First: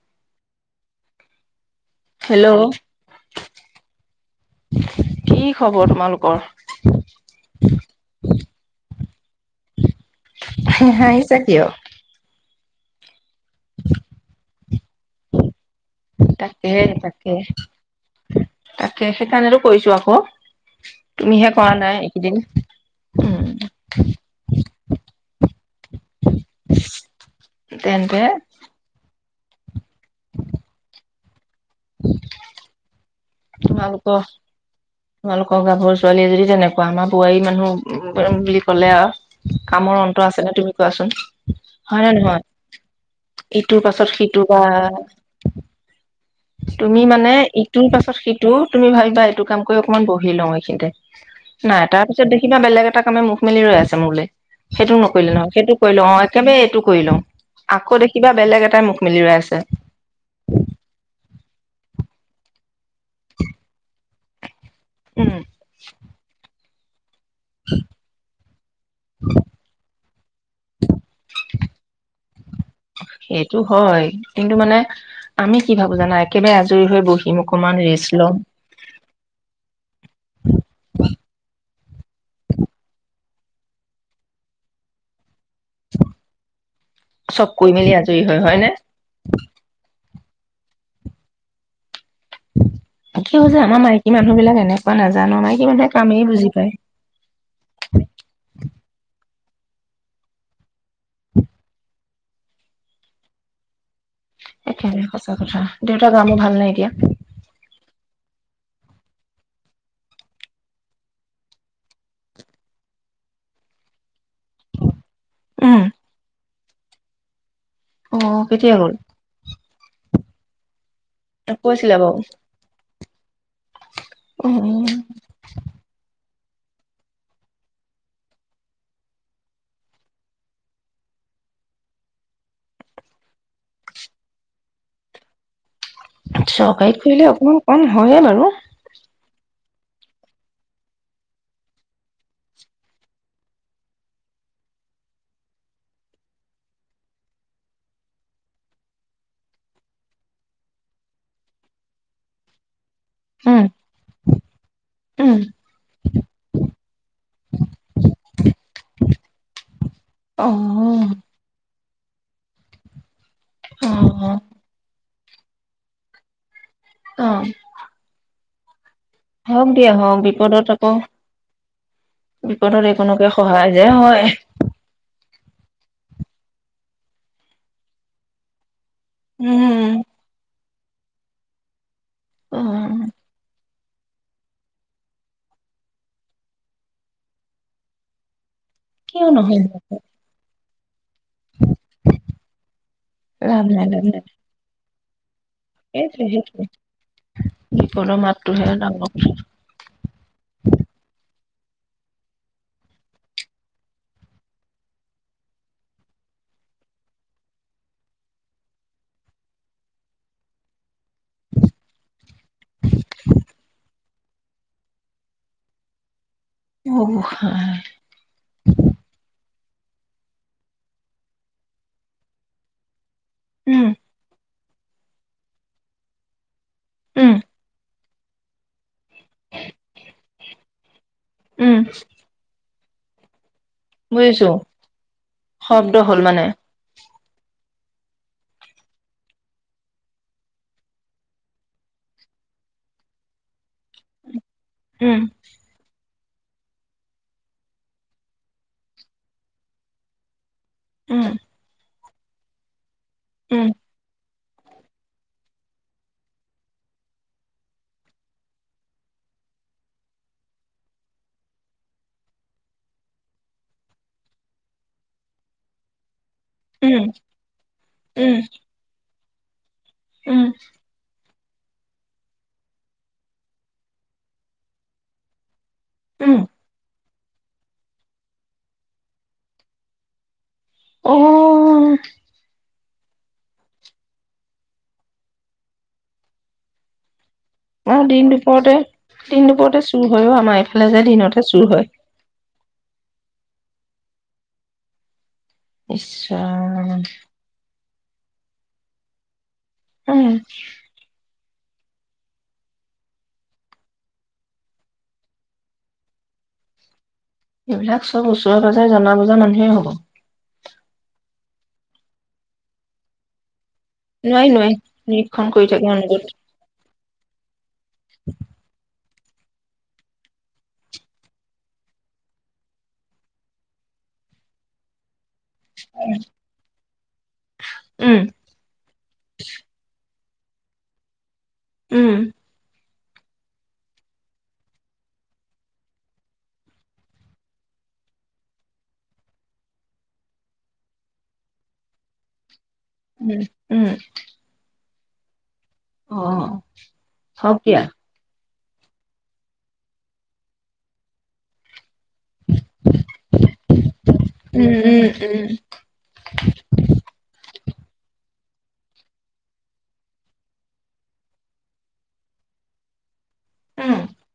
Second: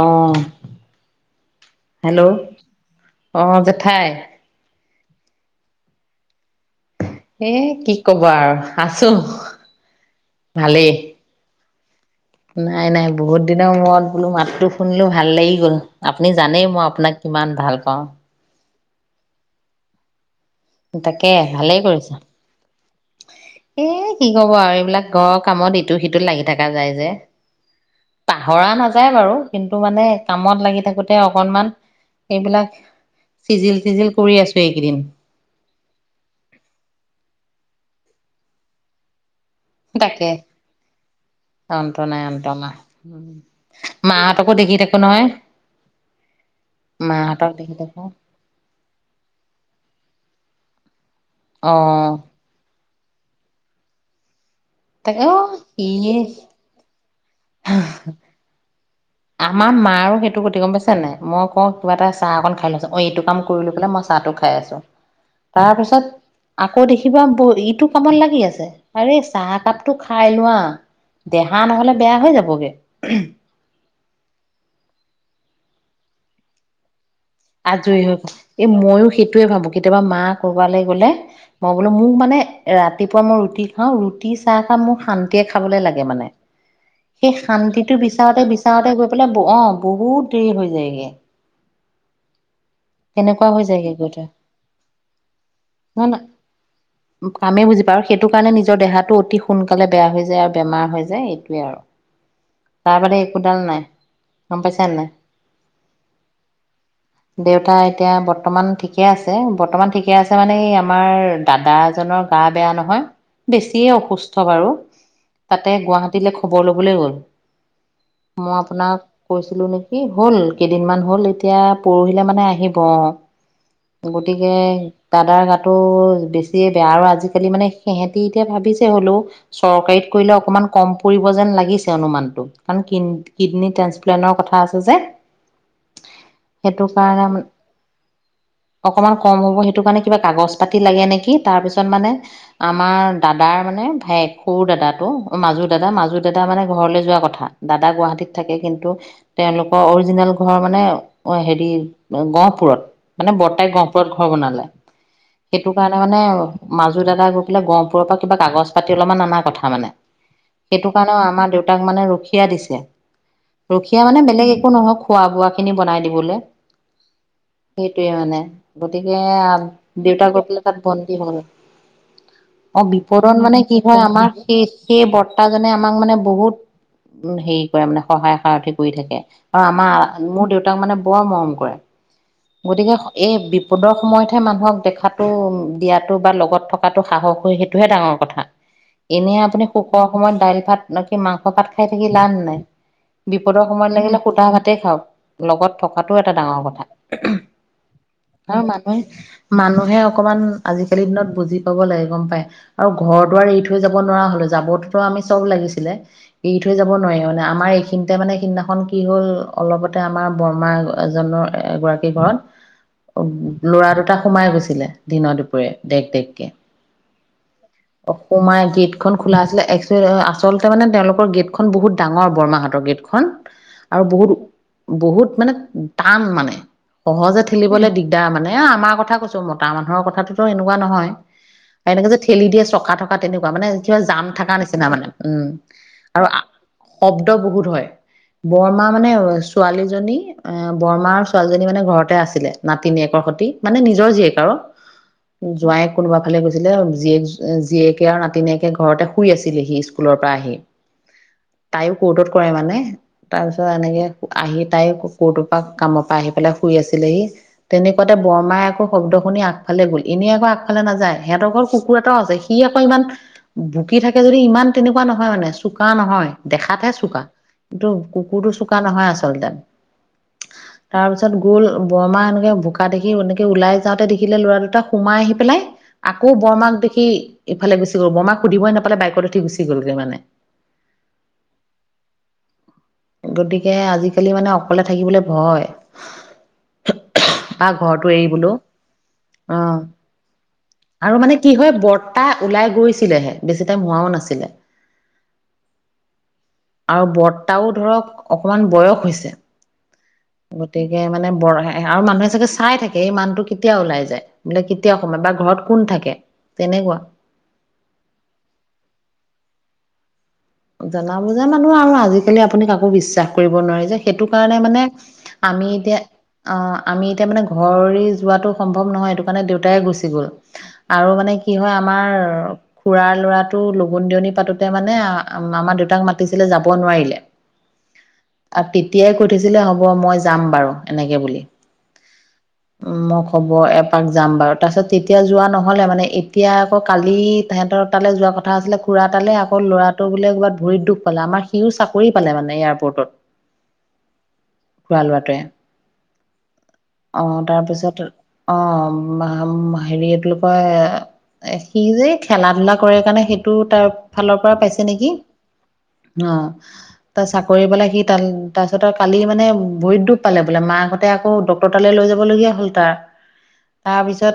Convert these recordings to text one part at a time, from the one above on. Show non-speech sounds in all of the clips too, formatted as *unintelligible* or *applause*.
অ'। Hello অ জেঠাই। কি খবৰ তোমালোকৰ? এ কি কব আৰু আছো ভালেই নাই-নাই। বহুত দিনৰ মূৰত বোলো মাতটো শুনিলো, ভাল লাগি গ'ল। আপুনি জানেই তাকে মই আপোনাক তাকে কিমান ভাল পাওঁ। তাকে সেইকাৰণেতো কৈছো আকৌ। তাকে তুমিহে কৰা ভালেই নাই কৰিছা, এইকেইদিন। এ কি কব আৰু বিলাক ঘৰৰ কামত ইটো সিটো লাগি থাকা যায় যে তেন্তে পাহৰা নাযায় বাৰু। কিন্তু মানে কামত লাগি থাকোতে। তেওঁক অকনমান এইবিলাক। চিজিল তিজিল কৰি আছো এইকেইদিন সৰু ছোৱালীয়ে যদি তেনেকুৱা আমাৰ বোৱাৰী মানুহ বুলি ক'লে আৰু কামৰ অন্ত তাকে আছে ন তুমি কোৱাচোন অন্ত হয় ন নাই নহয়? অন্ত নাই ইটোৰ পাছত সিটো মাহঁতকো বা দেখি থাকো নহয় তুমি মানে মাহঁতক দেখি ইটোৰ থাকো। পাছত সিটো তুমি ভাবিবা এইটো কাম কৰি অকনমান বহি লওঁ, এইখিনিতে অ নাই তাৰ পিছত দেখিবা বেলেগ। বেলেগ এটা কামে মুখ মেলি ৰৈ আছে মোলৈ। সেইটো তাকে নকৰিলে অ নহয়। সেইটো কৰিল অ ইয়ে একেবাৰে এইটো কৰি লওঁ আকৌ দেখিবা বেলেগ এটাই মুখ মেলি ৰৈ আছে। আমাৰ মাৰো সেইটো গতি গম পাইছে নাই। মই কওঁ কিবা এটা চাহ অকণ খাই লৈছোঁ‌। অ এইটো কাম কৰি লৈ পেলাই মই। চাহটো খাই আছোঁ। উম, তাৰপিছত আকৌ দে কিবা বহি ইটো কামত লাগি আছে। আৰে চাহ কাপ টো খাই লোৱা দেহা নহ'লে বেয়া হৈ যাবগে। সেইটো হয়। কিন্তু মানে আমি কি ভাবো জানা একেবাৰে আজৰি হৈ বহি। আজৰি হৈ গ'ল। এই ময়ো সেইটোয়ে ভাবো কেতিয়াবা মা কৰবালৈ গলে মই বোলো মোক মানে ৰাতি। ৰাতিপুৱা মই ৰুটি খাওঁ, ৰুটি চাহ কাম মোৰ শান্ত। লৈ খাবলৈ লাগে মানে? সেই চব কৰি মেলি শান্তিটো আজৰি হয়, বিচাৰতে, হয় নে? বিচাৰোতে গৈ পেলাই অ বহুত হৈ যায়গে কি তেনেকুৱা হয় যে হৈ আমাৰ যায়গে গৈ মাইকী থৈ মানুহ বিলাক এনেকুৱা নাজানো মাইকী মানুহে নহয় কামেই ন বুজি পায়। কামেই বুজি পায় আৰু সেইটো কাৰণে নিজৰ দেহাটো অতি সোনকালে বেয়া হৈ যায় আৰু বেমাৰ হৈ যায়। যে এইটোৱে আৰু। তাৰ বাদে একোডাল নাই। গম পাইছা সেইকাৰণে নাই সঁচা কথা দেউতা গা মূৰ ভাল নাই দেউতা এতিয়া। এতিয়া বৰ্তমান ঠিকে আছে, বৰ্তমান ঠিকে আছে মানে এই আমাৰ দাদা এজনৰ গা বেয়া নহয় বেছিয়ে অসুস্থ বাৰু তাতে উম, গুৱাহাটীলৈ খ খবৰ ল'বলৈ গ'ল অ' মই কেতিয়া গ'ল? আপোনাক কৈছিলো নেকি? হ'ল কেইদিনমান। হল এতিয়া কৈছিলে বাৰু পৰহিলে মানে আহিব অ গতিকে উম, দাদাৰ গাটো বেছ এ বেয়া আৰু আজিকালি মানে সিহেঁতি এতিয়া ভাবিছে হ'লেও চৰকাৰীত কৰিলে অকমান কম পৰিব যেন লাগিছে অনুমান। কাৰণ কিড কিডনীৰ ট্ৰেসপ্লেন্টৰ কথা আছে যে সেইটো চৰকাৰীত কৰিলে কাৰণে অকমান কম হয়ে বাৰু! অকণমান কম হ'ব সেইটো কাৰণে কিবা কাগজ পাতি লাগে নেকি তাৰ পিছত মানে আমাৰ দাদাৰ মানে ভাই সৰু দাদাটো মাজু দাদা- মাজু দাদা মানে ঘৰলৈ যোৱা কথ থা দাদা গুৱাহাটীত থাকে কিন্তু তেওঁলোকৰ অৰিজিনেল ঘৰ মানে অ হেৰি গহপুৰত। মানে উম, বৰ্তাই গহপুৰত ঘৰ বনালে। উম। সেইটোকাৰণে তাৰ মানে মাজু দাদা গৈ পেলাই গহপুৰৰ পৰা কিবা কাগজ পাতি অলপমান আনা কথা মানে। সেইটো অ', কাৰণেও আমাৰ দেউতাক মানে ৰখি খিয়া দিছে, ৰখিয়া মানে অ', বেলেগ একো নহয় খোৱা-বোৱাখিনি বনাই দিবলে। অ', সেইটোৱে মানে গতিকে, হওক দিয়া হওক দেউতা গৈ পেলাই বিপদত তাত আকৌ বন্দী হ'ল। অ' একোনোকে বিপদত মানে সহায় কি যে হয় আমাৰ সেই-সেই বৰ্ত তাজনে আমাক মানে বহুত উ হেৰি কৰে মানে সহায় সাৰথিত কৰি থাকে। আৰু উম। আমাৰ মোৰ দেউতা তাক মানে বৰ মৰম কৰে। গতিকে স অ', এই বি ভোটৰ সময়তহে মানুহক দেখাটো, দিয়াটো বা লগত থকাটো সাহস হয় সেইটোহে ডাঙৰ কথা। কিয় এনে নহয় আপুনি সুখৰ সময়ত দাইল-ভাত বাকী মাংস পাত খাই থাকি লাভ নাই। বিপদৰ লাভ নাই সময়ত লাভ লাগিলে নাই শুধা ভাতেই খাওক। লগত থকাটো সেইটোৱে এটা ডাঙৰ সেইটোৱে কথা বিপদৰ আৰু মাতটোহে ডাঙৰ কথা মানুহে-মানুহে অকমান আজিকালি দিনত বুজি পাব লাগে গম পায় আৰু ঘৰ দুৱাৰ আৰু এৰি থৈ যাব নোৱাৰা হলো যাবটোতো আমি চব লাগিছিলে এৰি থৈ যাব নোৱাৰি মানে আমাৰ এইখিনিতে মানে সিদিনাখন কি হ'ল অলপতে আমাৰ বৰমা এগ এজনৰ এগৰাকী ঘৰত অ' ল'ৰা দুট সোমাই গৈছিলে দিনৰ দুপৰীয়া দেখ -দেখ অ', গোসাঁই অখুমাই গেট খন খোলা আছিলে এক্সু আচলতে মানে তেওঁলৰ গেটখন বহুত ডাঙৰ বৰমাহাটৰ গেটখন। উম, খন আৰু বহুত ও বহুত মানে টান মানে উম, সহজে থেলিবলৈ দিগদাৰ মানে এ আমাৰ কথা কৈছো মতা মানুহৰ কথাটো এনেকুৱা নহয় উম, এনেকে যে ঠেলি দিয়ে চকা থকা বা তেনে মই মানে কিবা জাম বুজিছো থকা নিচিনা মানে উম শব্দ হ'ল 'আৰু মানে শব্দ বহুত হয়। বৰমা মানে ছোৱালীজনী, অ বৰমা ছোৱালীজনী মানে ঘৰতে আছিলে নাতিনীয়েকৰ সতি মানে নিজৰ জীয়েক উম, আৰু যোৱাই কোনোবা ফালে গৈছিলে জীয়েক জীয়েকে আৰু নাতিনীয়েকে ঘৰতে শুই আছিলহি স্কুলৰ পৰা আহি। উম তাইও ক'ৰ্টত কৰে মানে তাৰপিছত উম, এনেকে আহি তাই কুকুৰ দুপাক কামৰ পৰা আহি পেলাই শুই আছিলেহি তেনেকুৱাতে বৰমাই আকৌ শব্দ শুনি আগফালে গ'ল এনেই আক আগফালে নাযায় সিহতৰ ঘৰ কুকুৰ এটাও আছে সি আকৌ ইমান ভুকি থাকে যদি ইমান তেনেকুৱা নহয় মানে চোকা নহয় দেখাতহে উম, চোকা কিন্তু উম, কুকুৰতো চোকা নহয় আছে চলদন উম, তাৰপিছত তাৰপছত গ'ল বৰমা এনেকৈ বোকা দেখি এনেক ওলাই যওঁতে দেখিলে ল'ৰা দুটাক সোমাই আহি পেলাই আকৌ উম, বৰমাক দেখি ইফালে গুচি গল বৰমাক সুধিবই নাপালে বাইকত উঠি গুচি গলগৈ মানে। অঁ গতিকে আজিকালি মানে অকলে থাকিবলে ভয়। বা অ ঘৰটো দিন এৰিবলৈও দুপৰতে দিন অ দুপৰতে চুৰ হয়অ আমাৰ এইফালে যে আৰু মানে দিনতে কি চুৰ হয়। বৰ্তা ওলাই গৈছিলেহে বেছি টাইম হোৱাও নাছিলে। ইচ্ আৰু ৰাম বৰ্তাও ধৰক অকমান বয়স হৈছে। উম। গতিকে মানে বৰহাই আৰু মানুহে চাগে চাই থাকে এই মানুহটোৱে কেতিয়া ওলাই যায় বোলে কেতিয়া কমাই বা ঘৰত কোন থাকে তেনেকুৱা এইবিলাক চব ওচৰে পাজৰে জনা বুজা মানুহেই হব। জনা বুজা মানুহ আৰু আজিকালি আপুনি কাকো বিশ্বাস কৰিব নোৱাৰি সেইটো নোৱাৰি কাৰণে নোৱাৰি মানে নিৰীক্ষণ কৰি আমি থাকে এতিয়া অনবৰত - 'আমি এতিয়া মানে ঘৰ এৰি যোৱাটো সম্ভৱ নহয় মানে দেউতাই গুচি গ'ল। আৰু মানে কি হয় আমাৰ খুৰাৰ ল'ৰাটো লগোন দিয়নি পাতোতে মানে আমা দেউতাক মাতিছিলে যাব নোৱাৰিলে, উম আৰু তেতিয়াই কৈছিলে হ'ব মই যাম বাৰু এনেকে বুলি উম উ মই খবৰ এপাক যাম বাৰু। তাৰপিছত তেতিয়া যোৱা নহ'লে, মানে এতিয়া আকৌ কালি তেহেতৰ তালৈ যোৱা কথা আছিলে খুৰা তালৈ, আকৌ ল'ৰা তৰ বোলে ক'বাত ভৰিত দুখ পালে, আমাৰ সিও চাকৰি পালে মানে ইয়াৰ পা উম, উম। খুৰা লৰাটোৱে। অ অ' থাওক দিয়া। তাৰপিছত অ' ম-ম হেৰি এইটো লোকৰ সি যে খেলা ধুলা কৰে কাৰণে সেইটো তাৰ ফালৰ পৰা পাইছে। তেনেকি উম অ তা কৰি পেলাই সি তাত-তাৰপিছত আৰু কালি মানে ভৰিত দুখ পালে বোলে মাকহঁতে আকৌ ডক্তৰ তালৈ লৈ যাবলগীয়া হ'ল তাৰ। উম তাৰপিছত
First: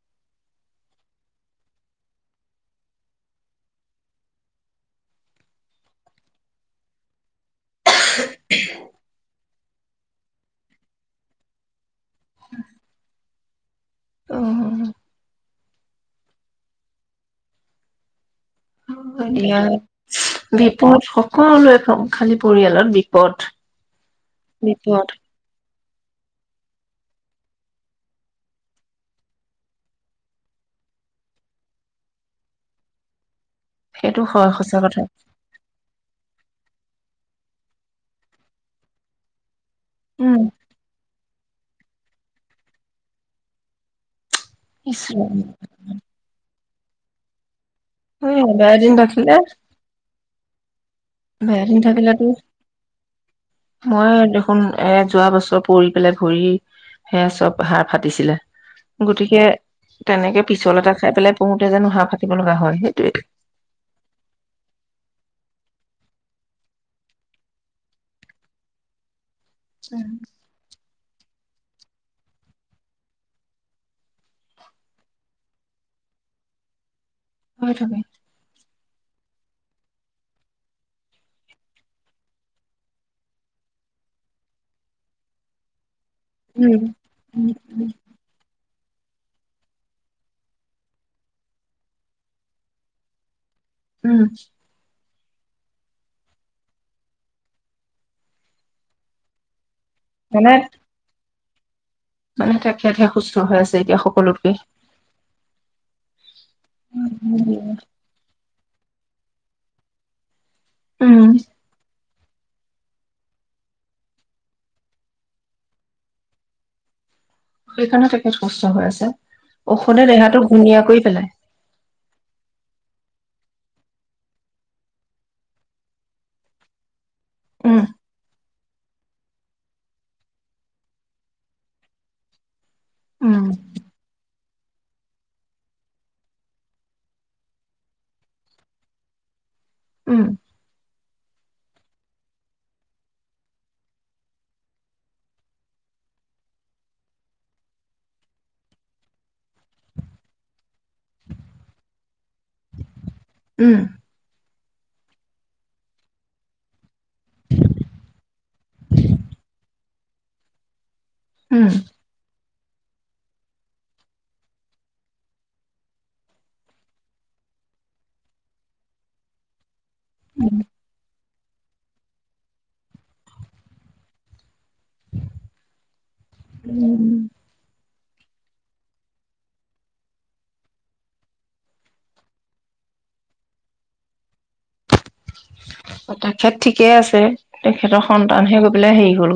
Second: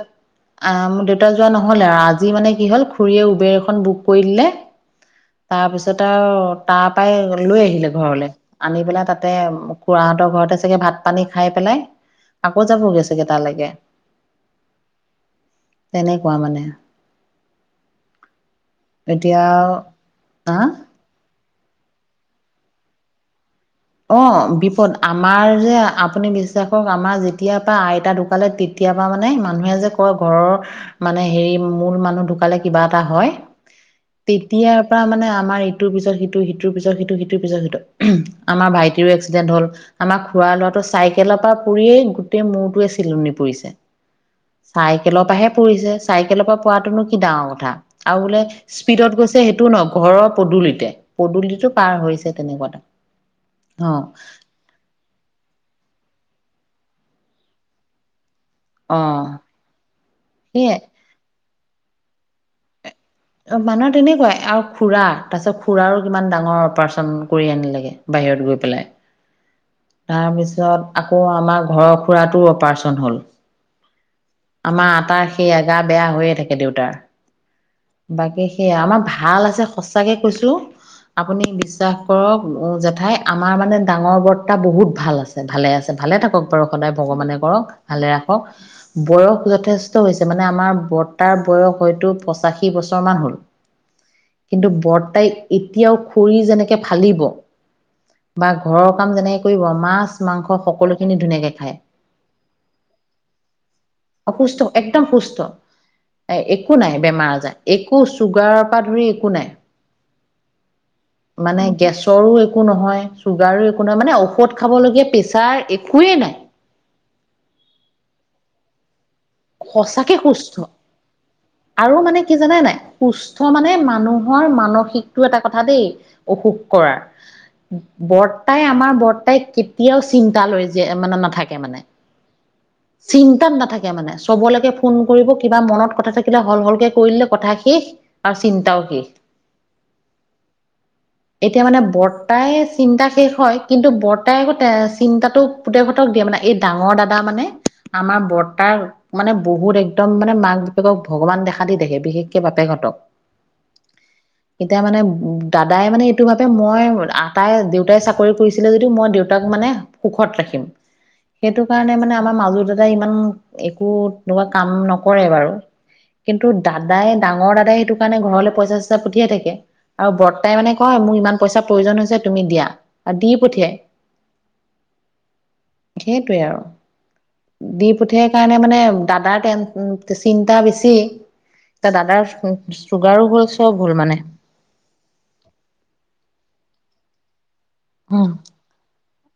আহ মোৰ দেউতা যোৱা নহলে আৰু আজি মানে কি হল খুৰীয়ে উবেৰ এখন বুক কৰি দিলে তাৰপিছত আৰু তাৰ পৰাই লৈ আহিলে ঘৰলৈ। আনি পেলাই তাতে খুৰাহঁতৰ ঘৰতে চাগে ভাত পানী খাই পেলাই আকৌ যাবগে চাগে। কিবা লাগে? অ' তেনেকুৱা মানে। এতিয়া ইয় হা বিপদ হক সকলোৱে ঠগ খালি পৰিয়ালত বিপদ। অ বিপদ আমাৰ যে আপুনি বিশ্বাস কৰক আমাৰ যেতিয়াৰ আইতা ঢুকালে তেতিয়াৰ পৰা মানে মানুহে যে কয় ঘৰৰ মানে হেৰি মূল মানুহ ঢুকালে কিবা এটা হয় সেইটো হয় সঁচা তেতিয়াৰ কথা পৰা মানে আমাৰ ইটোৰ পিছত সিটো সিটো সিটোৰ পিছত সিটো সিটোৰ পিছত সিটো। আমাৰ ভাইটিৰো এক্সিডেণ্ট হ'ল। আমাৰ উম খুৰা লৰাটোৰ চাই তেলৰ পৰা পৰিয়েই গোটেই মূৰটোৱে চিলনি পৰিছে। ইচ চাইকেলৰ ৰাম পৰাহে পৰিছে, চাইকেলৰ পৰা কোৱাটোনো কি ডাঙৰ কথা। আৰু বোলে সেয়াই বেয়া দিন স্পীডত থাকিলে গৈছে সেইটোও নহয় ঘৰৰ পদূলিতে! বেয়া পদূলিতো দিন পাৰ থাকিলেতো হৈছে তেনেকুৱাতে। অ মই দেখোন এ যোৱা বছৰ পৰি পেলাই ভৰি সেয়ে চব হাড় ফাটিছিলে। অ গতিকে তেনেকে সেয়ে পিছল এটা খাই পেলাই বহুতে যেন হাঁহ ফাটিব লগা হয় সেই মানুহৰ তেনেকুৱাই অ' অপাৰেছন কৰি আনিলেগে বাহিৰত গৈ পেলাই। তাৰপিছত আকৌ আমাৰ ঘৰৰ খুৰাটো অপাৰচন হল, আমাৰ আটাৰ সেই এগাৰ বেয়া হৈয়ে থাকে দেউতাৰ। হয় ছাগে। সে আমাৰ ভাল আছে সঁচাকে কৈছো। আপুনি বিশ্বাস কৰক। ও জেঠাই আমাৰ মানে ডাঙৰ বৰ টা বহুত ভাল আছে ভালে আছে। ভালে থাকক বাৰু উম সদায় ভগৱানে উম কৰক ভালে ৰাখক। বয়স যথেষ্ট হৈছে মানে আমাৰ বৰ্তাৰ বয়স হয়তো পঁচাশী বছৰ মান হ'ল। উম, কিন্তু বত তাই এতিয়াও খৰি যেনেকে ফালিব বা ঘৰৰ কাম যেনেকে কি কম? মাছ মানে মাংস সকলোখিনি ধুনীয়াকে হয়। *unintelligible* মানে তেখেতহে সুস্থ হৈ আছে এতিয়া সকলোতকে অসুস্থ? একদম সুস্থ। এ-একো নাই বেমাৰ-আজাৰ একো চুগাৰ পাধৰি একো নাই। উম মানে গেছ ৰো একো নহয় চুগাৰো একো নাই মানে কত খাবলগীয়া পেছাৰ একোৱেই নাই। সেইকাৰণে তেখেত সুস্থ হৈ আছে। ঔষধে সঁচাকে দেহাটো সুস্থ ঘূণীয়া কৰি পেলাই আৰু মানে কি জানে নাই সুস্থ মানে মানুহৰ মানসিক টো এটা কথা দেই অসুখ কৰাৰ। উম বৰ্তাই আমাৰ বৰ্তাই কেতিয়াও চিন্তা লৈ য মানে নাথাকে। মানে উম চিন্তাত নাথাকে মানে। কবলৈকে ফোন কৰিব কিবা মনত কথা থাকিলে হল হলকে কৰিলে কথা শেষ আৰু চিন্তাও শেষ। উম এতিয়া মানে বৰ্তাই চিন্তা শেষ হয় কিন্তু বৰ্তাই আকৌ চিন্তাটো পুতেহঁতক দিয়ে মানে এই ডাঙৰ দাদা মানে আমাৰ বৰ্তাৰ মানে বহুত একদম মানে মাক বাপেকক ভগৱান দেখা দি দেখে বিশেষকে বাপেকহঁতক। উম এতিয়া মানে দাদাই মানে এইটো ভাবে মই আটাই দেউতাই চাকৰি কৰিছিলে যদিও মই দেউতাক মানে সুখত ৰাখিম। সেইটো উম কাৰণে মানে আমাৰ মাজুল দাদা ইমান একো তেনেকুৱা কাম নকৰে বাৰু, কিন্তু দাদাই ডাঙৰ দাদাই সেইটো কাৰণে ঘৰলৈ পইচা- চইচা পঠিয়াই থাকে আৰু বৰ্তাই মানে কয় মোক ইমান পইচাৰ প্ৰয়োজন হৈছে তুমি দিয়া আৰু দি পঠিয়ায়। উম দি পঠিয়ে কাৰণ নেমানে দাদাৰে তেন চিন্তা বেছি টা দাদাৰ চুগাৰো হল চব হল মানে। তাখেত ঠিকে আছে। তেখেতৰ উম। সন্তানহে গৈ পেলাই হেৰি গ'ল।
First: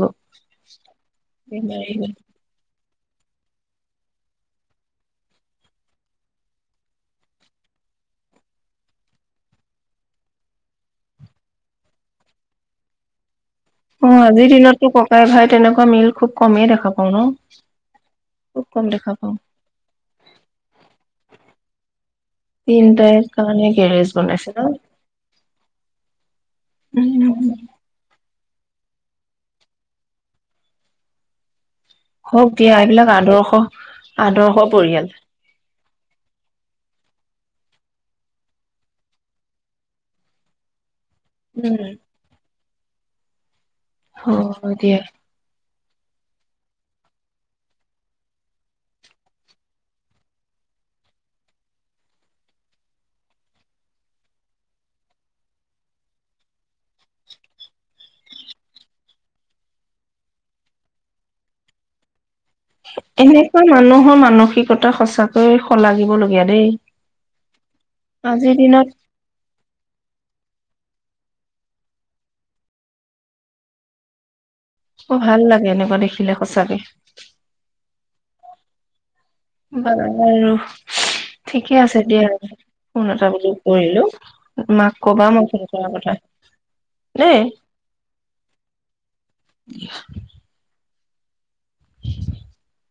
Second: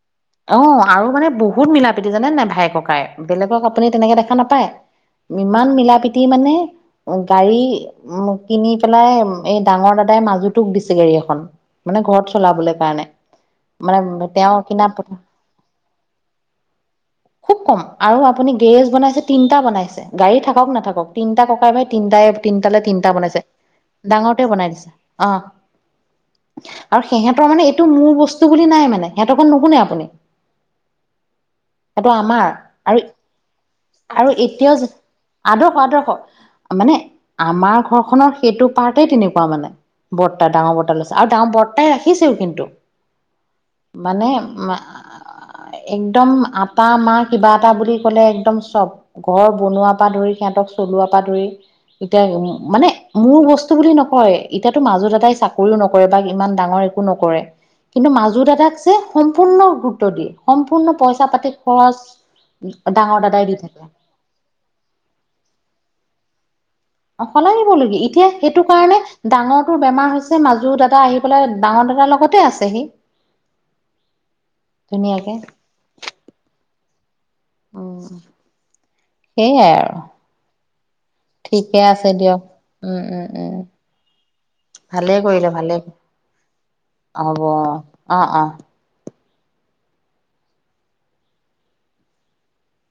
অ', আৰু মানে বহুত মিলা-প্ৰীতি হ'ল জানে নাই ভাই-ককায়েৰ? বেলেগক আপুনি তেনেকে দেখা নাপায়। ইমান মিলা-প্ৰীতি মানে গাড়ী উ কিনি পেলাই এই ডাঙৰ দাদাই মাজুটোক দিছে গাড়ী এখন, মানে ঘৰত চলাবলে কাৰণে। মানে অ তেওঁ আজিৰ ন কিনা ও। *unintelligible* ন খুব কম। আৰু আপুনি খুব কম গেৰেজ দেখা বনাইছে, পাওঁ তিনটা বনাইছে। গাড়ী থাকক-নাথাকক, তিনটা ককাই-ভাই তিনটায়ে- তিনটালৈ তিনিটা তিনটাই বনাইছে। কাৰণে গেৰেজ ডাঙৰতোৱে বনাইছে ন? বনাই দিছে। অ'। আৰু সিহঁতৰ মানে এইটো মোৰ ব স্তু বুলি নাই মানে। সিহঁতৰখন নুশুনে শনি। *unintelligible* হওক দিয়া এইবিলাক আদৰ্শ আৰু আদৰ্শ এতিয়াও যে পৰিয়াল। আদৰ্শ আদৰ্শ *unintelligible* মানে আমাৰ ঘৰখনৰ সেইটো পাৰতেই তেনেকুৱা মানে। বৰতা- ডাঙৰ বৰতা লৈছে আৰু ডাঙৰ বৰ্তাই ৰাখিছেও কিন্তু! মানে। হয় দিয়া। *unintelligible* একদম আটা মা কিবা এটা বুলি ক'লে একদম চব। ঘৰ বনোৱাৰ পৰা ধৰি সিহঁতক চলোৱাৰ পৰা ধৰি। এতিয়া মানে মোৰ বস্তু বুলি নকয়। এতিয়াতো মাজু দাদাই চাকৰিও নকৰে বা ইমান ডাঙৰ একো নকৰে। কিন্তু মাজু দাদাক যে সম্পূৰ্ণ গুৰুত্ব দিয়ে। সম্পূৰ্ণ পইচা-পাতি, খৰচ উম, ডাঙৰ দাদাই দি এনেকুৱা থাকে। মানুহৰ মানসিকতা সঁচাকৈয়ে শলাগিবল ইয়া দেই। অ', সলাই দিবলগি এতিয়া আজিৰ সেইটো দিনত কাৰণে ডাঙৰটোৰ বেমাৰ হৈছে মাজু দাদা এটা আহি পেলাই ডাঙৰ দাদাৰ লগতে আছেহি। অ', ভাল লাগে এনেকুৱা দেখিলে সঁচাকে। *inaudible* অ *inaudible* বাৰু, ঠিকেই ঠিকে আছে দিয়া দিয়ক উম ফোন উম এটা বোলো উম কৰিলোঁ। মাক ভালেই কবা মই কৰিলে ফোন ভালে কৰাৰ কথা হ'ব দেই। অ অ অ দিয়া। *inaudible*